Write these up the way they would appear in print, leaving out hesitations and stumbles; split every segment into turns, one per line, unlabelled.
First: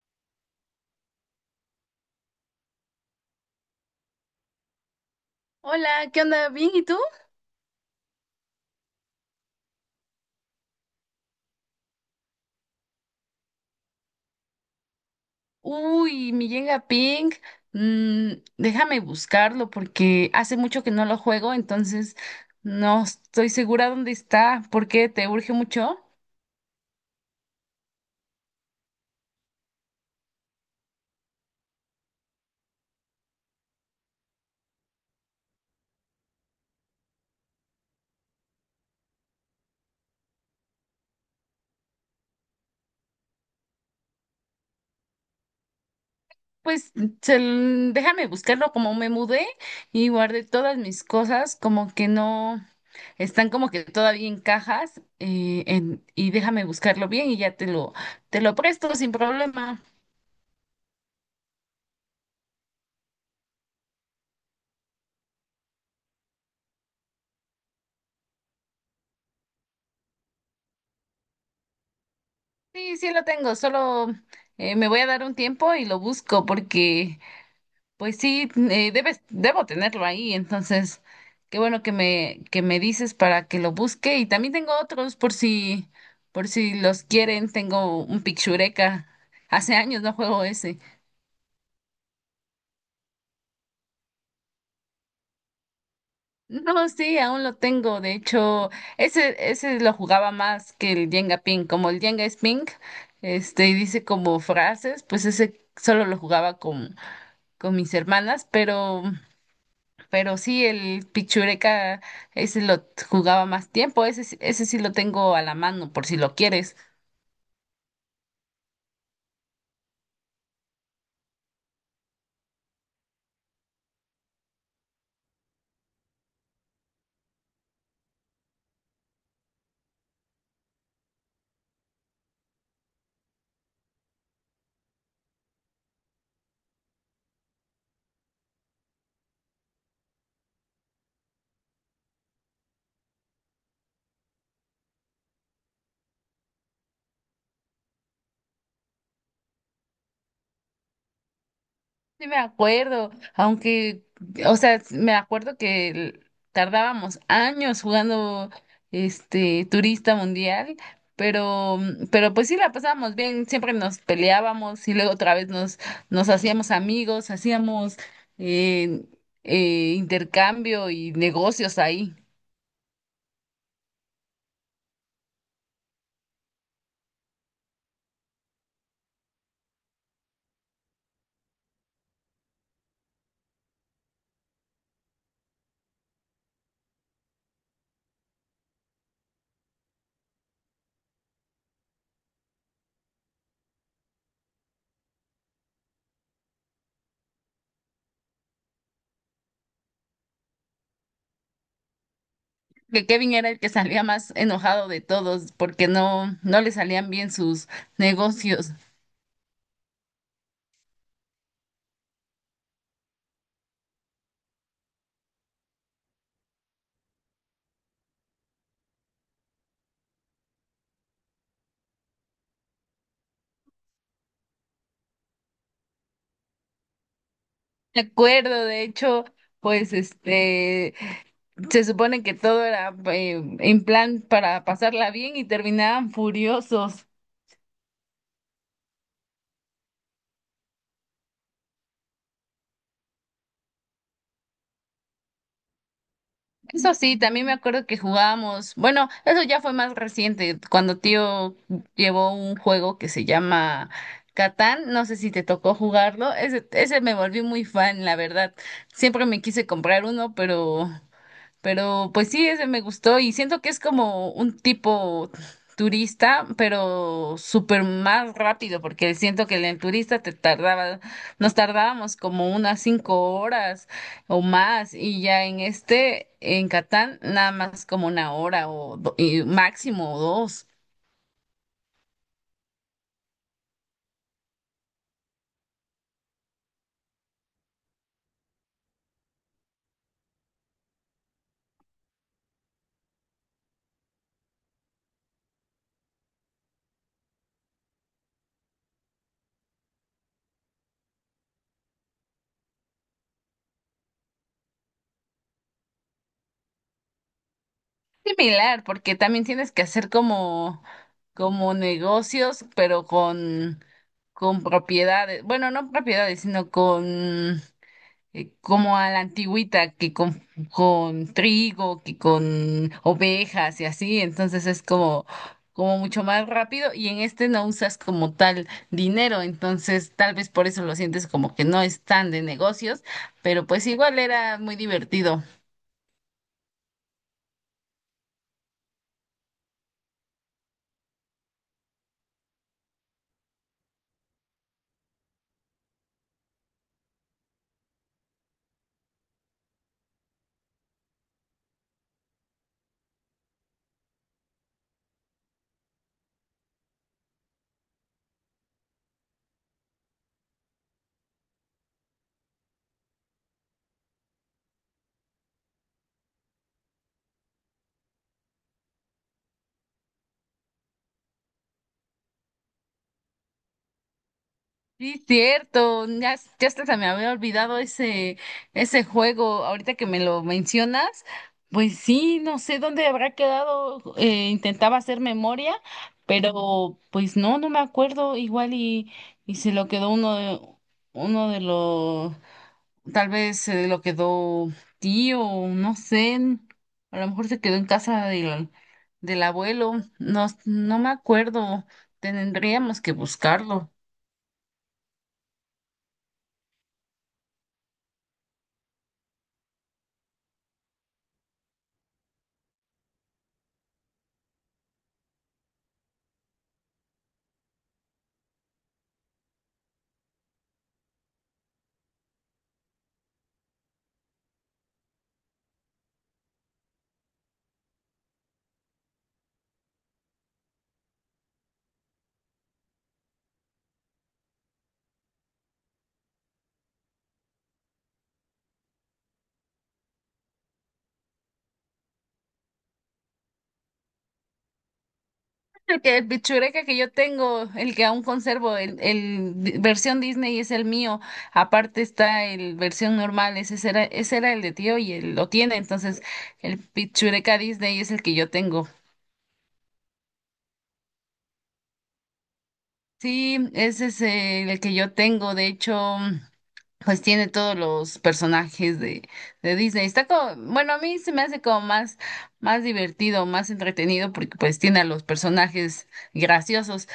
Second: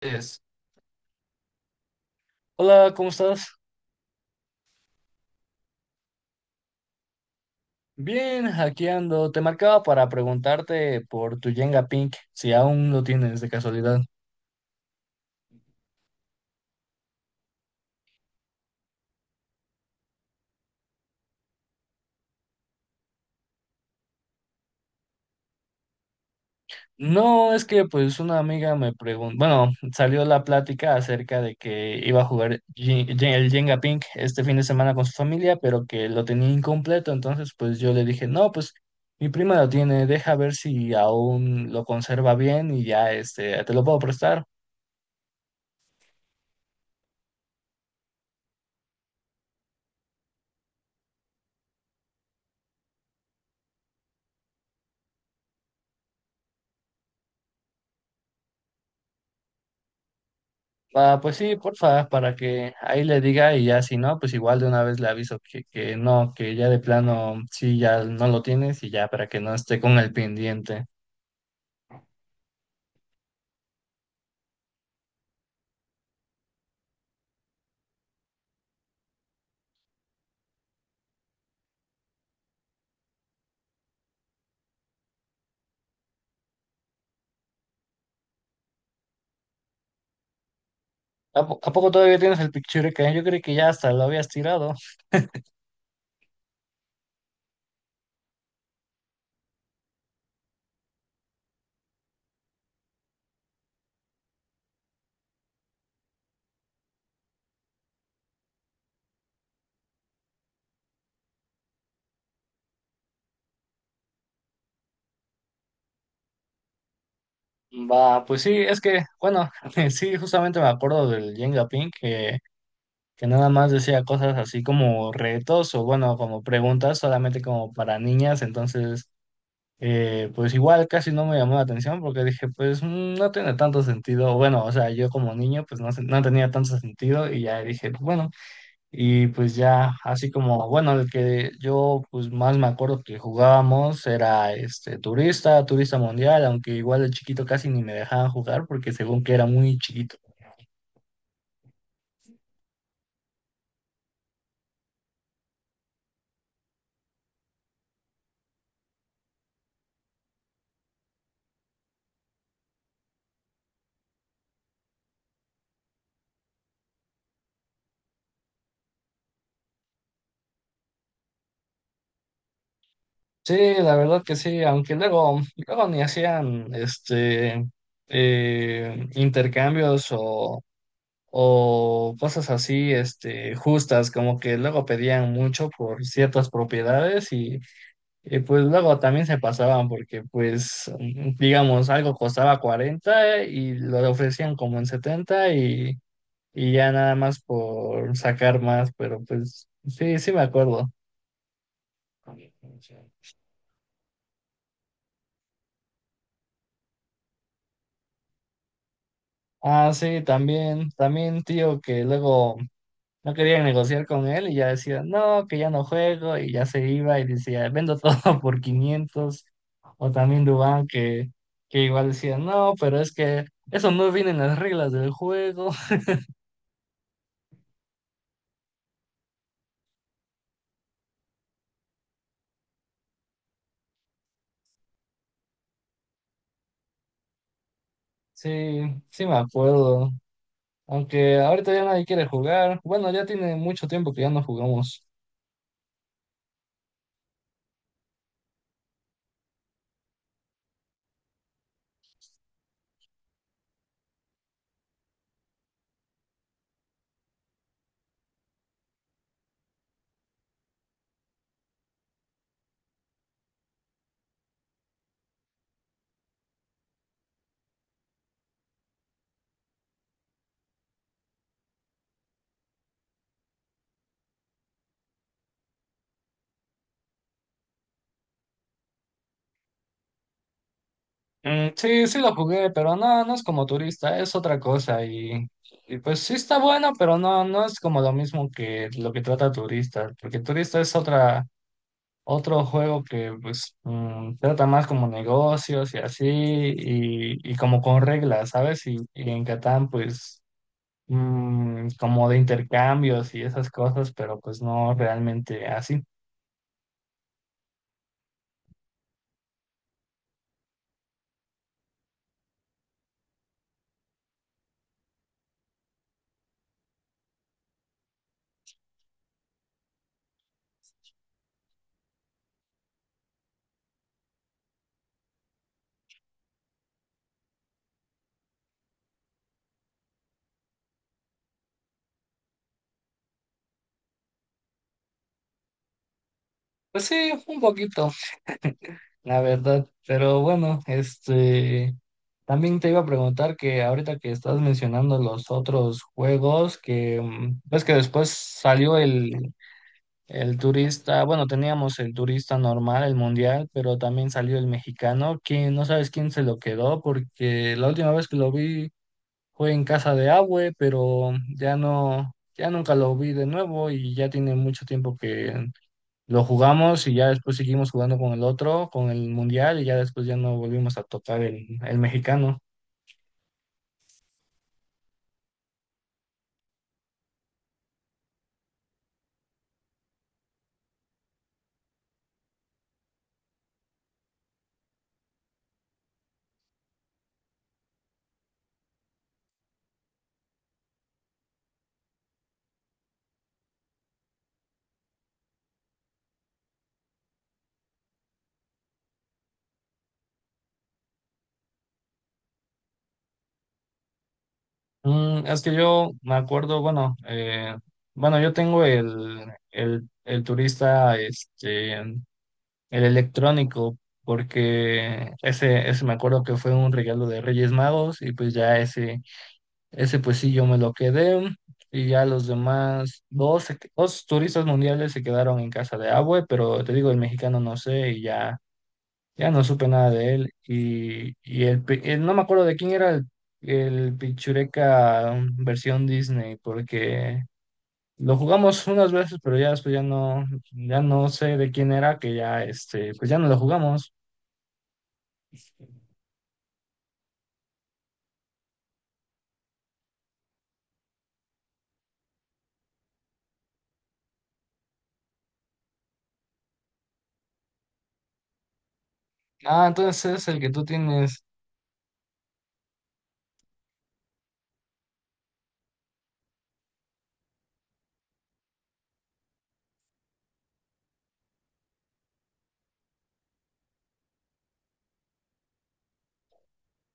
Es- Hola, ¿cómo estás?
Hola, ¿qué onda? ¿Bien? ¿Y tú?
Bien, aquí ando. Te marcaba para preguntarte por tu Jenga Pink, si aún lo tienes de casualidad.
Uy, mi Jenga Ping. Déjame buscarlo porque hace mucho que no lo juego, entonces no estoy segura dónde está. ¿Por qué te urge mucho?
No, es que pues una amiga me preguntó, bueno, salió la plática acerca de que iba a jugar el Jenga Pink este fin de semana con su familia, pero que lo tenía incompleto, entonces pues yo le dije, no, pues mi prima lo tiene, deja ver si aún lo conserva bien y ya este, te lo puedo prestar.
Pues déjame buscarlo, como me mudé y guardé todas mis cosas, como que no están, como que todavía en cajas, y déjame buscarlo bien y ya te lo presto sin problema.
Ah, pues sí, porfa, para que ahí le diga y ya si no, pues igual de una vez le aviso que no, que ya de plano sí, ya no lo tienes y ya para que no esté con el pendiente.
Sí, sí lo tengo, solo me voy a dar un tiempo y lo busco porque, pues sí, debo tenerlo ahí, entonces, qué bueno que que me dices para que lo busque. Y también tengo otros por si los quieren. Tengo un Picchureca, hace años no juego ese.
¿A poco todavía tienes el Pictureka? Yo creí que ya hasta lo habías tirado.
No, sí, aún lo tengo. De hecho, ese lo jugaba más que el Jenga Ping, como el Jenga es Ping, y dice como frases. Pues ese solo lo jugaba con mis hermanas, pero sí, el pichureca, ese lo jugaba más tiempo. Ese, ese sí lo tengo a la mano por si lo quieres.
Va, pues sí, es que, bueno, sí, justamente me acuerdo del Jenga Pink que nada más decía cosas así como retos o bueno, como preguntas solamente como para niñas, entonces. Pues igual casi no me llamó la atención porque dije, pues no tiene tanto sentido. Bueno, o sea, yo como niño, pues no, no tenía tanto sentido y ya dije, pues, bueno, y pues ya así como, bueno, el que yo pues más me acuerdo que jugábamos era este turista, turista mundial, aunque igual de chiquito casi ni me dejaban jugar porque según que era muy chiquito.
Sí me acuerdo, aunque, o sea, me acuerdo que tardábamos años jugando este turista mundial. Pero, pero pues sí la pasábamos bien, siempre nos peleábamos y luego otra vez nos hacíamos amigos, hacíamos eh, intercambio y negocios ahí.
Sí, la verdad que sí, aunque luego, luego ni hacían este intercambios o cosas así, este, justas, como que luego pedían mucho por ciertas propiedades y, pues luego también se pasaban porque pues digamos algo costaba 40 y lo ofrecían como en 70 y ya nada más por sacar más, pero pues sí, sí me acuerdo.
Que Kevin era el que salía más enojado de todos porque no, no le salían bien sus negocios.
Ah, sí, también, también tío que luego no querían negociar con él y ya decía, no, que ya no juego y ya se iba y decía, vendo todo por 500. O también Dubán que igual decía, no, pero es que eso no viene en las reglas del juego.
Me acuerdo. De hecho, pues este, se supone que todo era en plan para pasarla bien y terminaban furiosos.
Sí, sí me acuerdo. Aunque ahorita ya nadie quiere jugar. Bueno, ya tiene mucho tiempo que ya no jugamos.
Eso sí, también me acuerdo que jugábamos, bueno, eso ya fue más reciente, cuando tío llevó un juego que se llama Catán, no sé si te tocó jugarlo. Ese me volví muy fan, la verdad. Siempre me quise comprar uno, pero pues sí, ese me gustó y siento que es como un tipo turista, pero súper más rápido, porque siento que en el turista te tardaba, nos tardábamos como unas cinco horas o más, y ya en este, en Catán, nada más como una hora o y máximo o dos.
Mm, sí, sí lo jugué, pero no, no es como turista, es otra cosa y pues sí está bueno, pero no, no es como lo mismo que lo que trata turista, porque turista es otra. Otro juego que pues trata más como negocios y así, y como con reglas, ¿sabes? Y en Catán pues como de intercambios y esas cosas, pero pues no realmente así.
Similar, porque también tienes que hacer como, como negocios, pero con propiedades, bueno, no propiedades, sino con como a la antigüita, que con trigo, que con ovejas y así, entonces es como, como mucho más rápido, y en este no usas como tal dinero, entonces tal vez por eso lo sientes como que no es tan de negocios, pero pues igual era muy divertido.
Pues sí, un poquito, la verdad. Pero bueno, este, también te iba a preguntar que ahorita que estás mencionando los otros juegos, que ves que después salió el turista, bueno, teníamos el turista normal, el mundial, pero también salió el mexicano, que no sabes quién se lo quedó, porque la última vez que lo vi fue en casa de Abue, pero ya no, ya nunca lo vi de nuevo y ya tiene mucho tiempo que lo jugamos y ya después seguimos jugando con el otro, con el mundial y ya después ya no volvimos a tocar el mexicano.
Sí, cierto, ya, ya hasta se me había olvidado ese, ese juego, ahorita que me lo mencionas. Pues sí, no sé dónde habrá quedado, intentaba hacer memoria, pero pues no, no me acuerdo. Igual y se lo quedó uno de los, tal vez se lo quedó tío, no sé, a lo mejor se quedó en casa del, del abuelo, no, no me acuerdo, tendríamos que buscarlo.
Es que yo me acuerdo, bueno, bueno, yo tengo el turista, este. El electrónico, porque ese, me acuerdo que fue un regalo de Reyes Magos y pues ya ese pues sí yo me lo quedé y ya los demás, dos, dos turistas mundiales se quedaron en casa de Abue, pero te digo, el mexicano no sé y ya, ya no supe nada de él y no me acuerdo de quién era el Pichureca versión Disney, porque. Lo jugamos unas veces, pero ya después ya no, ya no sé de quién era, que ya este, pues ya no lo jugamos.
El que el pichureka que yo tengo, el que aún conservo, versión Disney, es el mío. Aparte está el versión normal, ese era el de tío y él lo tiene. Entonces, el pichureka Disney es el que yo tengo.
Ah, entonces es el que tú tienes.
Sí, ese es el que yo tengo. De hecho, pues tiene todos los personajes de Disney. Está como, bueno, a mí se me hace como más, más divertido, más entretenido, porque pues tiene a los personajes graciosos.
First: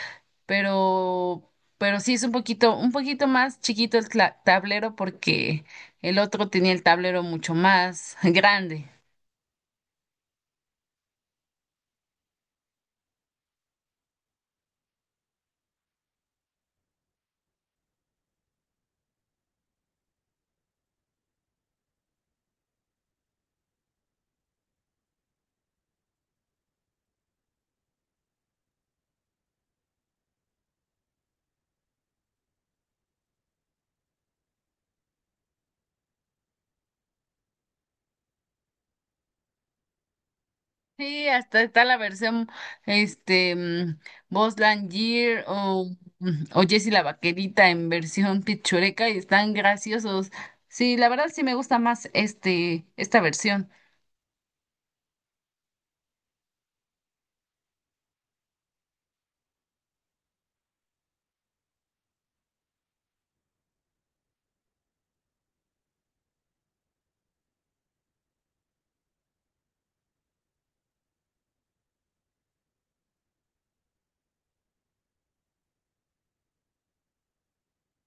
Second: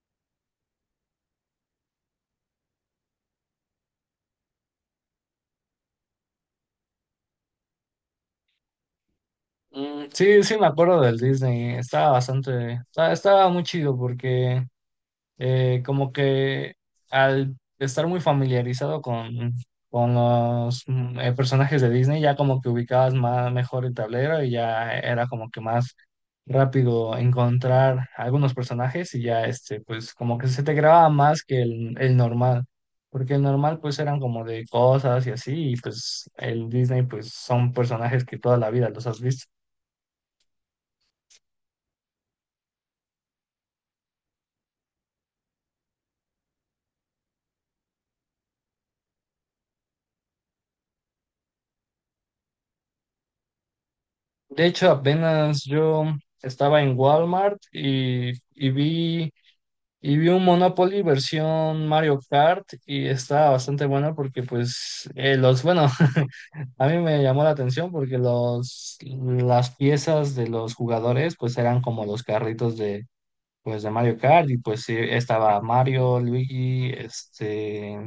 pero, pero sí es un poquito más chiquito el tablero porque el otro tenía el tablero mucho más grande.
Mm, sí, sí, me acuerdo del Disney. Estaba bastante, estaba muy chido porque como que al estar muy familiarizado con los personajes de Disney, ya como que ubicabas más mejor el tablero y ya era como que más rápido encontrar algunos personajes y ya este, pues como que se te grababa más que el normal. Porque el normal pues eran como de cosas y así, y pues el Disney pues son personajes que toda la vida los has visto.
Sí, hasta está la versión, este, mm, Buzz Lightyear o, o Jessie la Vaquerita en versión pichureca y están graciosos. Sí, la verdad sí me gusta más este, esta versión.
De hecho, apenas yo estaba en Walmart y, y vi un Monopoly versión Mario Kart y estaba bastante bueno porque pues bueno, a mí me llamó la atención porque las piezas de los jugadores pues eran como los carritos de Mario Kart y pues sí, estaba Mario, Luigi, este,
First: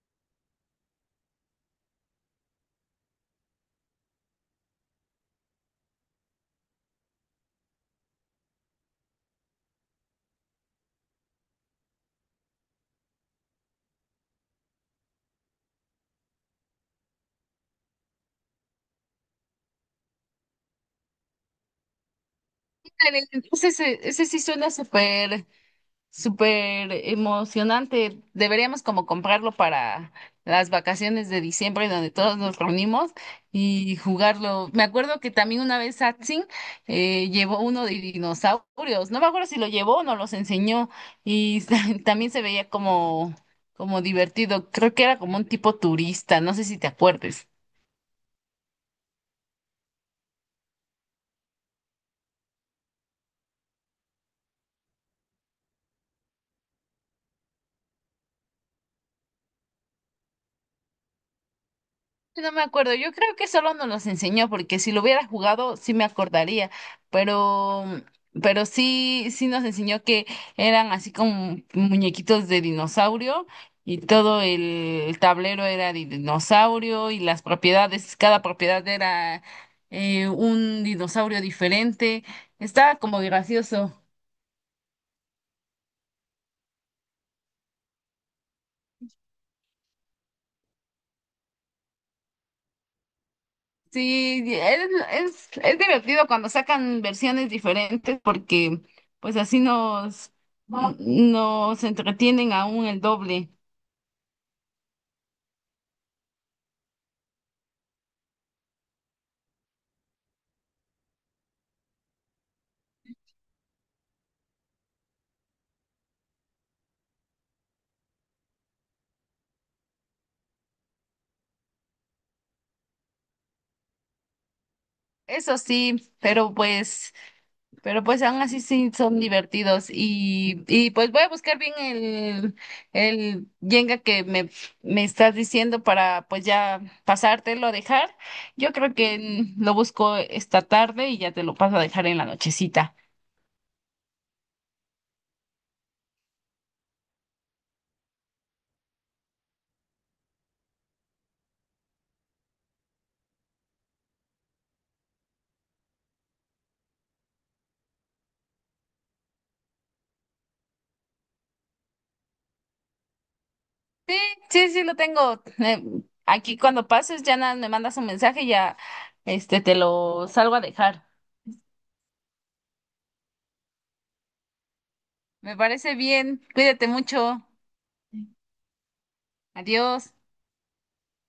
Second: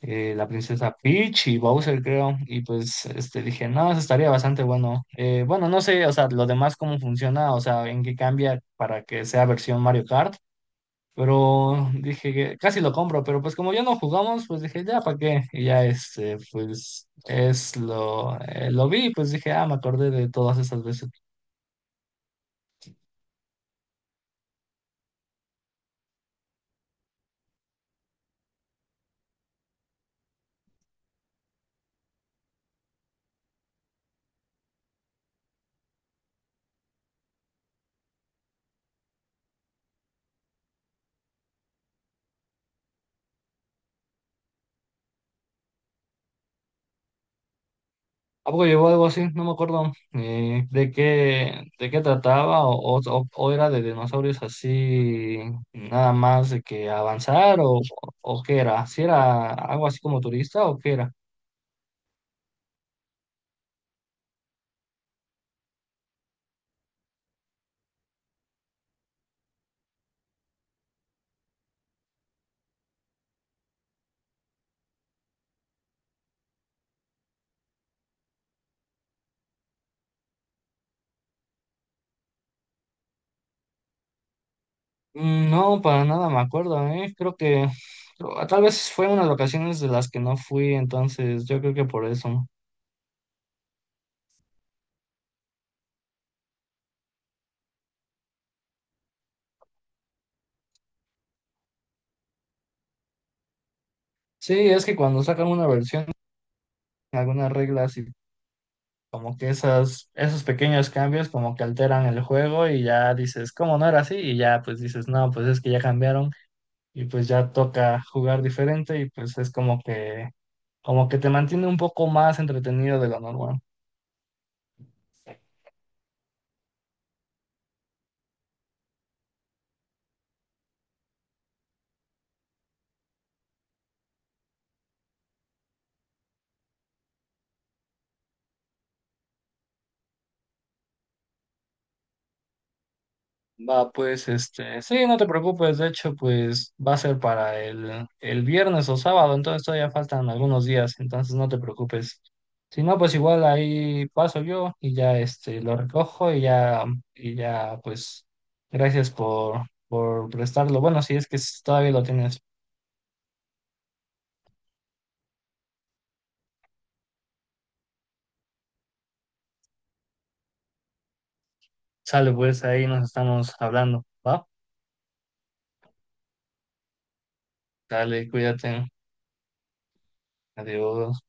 la princesa Peach y Bowser creo y pues este dije, no, eso estaría bastante bueno. Bueno, no sé, o sea, lo demás cómo funciona, o sea, en qué cambia para que sea versión Mario Kart. Pero dije que casi lo compro, pero pues como ya no jugamos, pues dije, ya, ¿para qué? Y ya este, pues es lo vi, pues dije, ah, me acordé de todas esas veces.
Ándale, ese sí suena súper. Súper emocionante. Deberíamos como comprarlo para las vacaciones de diciembre donde todos nos reunimos y jugarlo. Me acuerdo que también una vez Satsin llevó uno de dinosaurios. No me acuerdo si lo llevó o nos los enseñó, y también se veía como, como divertido. Creo que era como un tipo turista. No sé si te acuerdes.
¿A poco llevó algo así? No me acuerdo de qué trataba o era de dinosaurios así, nada más de que avanzar o qué era, si era algo así como turista o qué era.
Sí, no me acuerdo, yo creo que solo nos los enseñó porque si lo hubiera jugado sí me acordaría, pero pero sí sí nos enseñó que eran así como muñequitos de dinosaurio y todo el tablero era de dinosaurio y las propiedades, cada propiedad era un dinosaurio diferente. Estaba como gracioso.
Mm, no, para nada me acuerdo, ¿eh? Creo que ah, tal vez fue unas vacaciones de las que no fui, entonces yo creo que por eso.
Sí, es divertido cuando sacan versiones diferentes porque pues así nos entretienen aún el doble.
Sí, es que cuando sacan una versión, algunas reglas y como que esos pequeños cambios como que alteran el juego y ya dices, ¿cómo no era así? Y ya pues dices, no, pues es que ya cambiaron y pues ya toca jugar diferente y pues es como que te mantiene un poco más entretenido de lo normal.
Eso sí, pero pues aún así sí son divertidos. Y pues voy a buscar bien el Jenga que me estás diciendo para pues ya pasártelo a dejar. Yo creo que lo busco esta tarde y ya te lo paso a dejar en la nochecita.
Va, pues, este, sí, no te preocupes, de hecho, pues va a ser para el viernes o sábado, entonces todavía faltan algunos días, entonces no te preocupes. Si no, pues igual ahí paso yo y ya este lo recojo y ya, pues, gracias por prestarlo. Bueno, si es que todavía lo tienes.
Sí, sí, lo tengo. Aquí cuando pases ya nada, me mandas un mensaje y ya este te lo salgo a dejar.
Sale, pues ahí nos estamos hablando, ¿va?
Me parece bien. Cuídate mucho.
Dale, cuídate.
Adiós.
Adiós.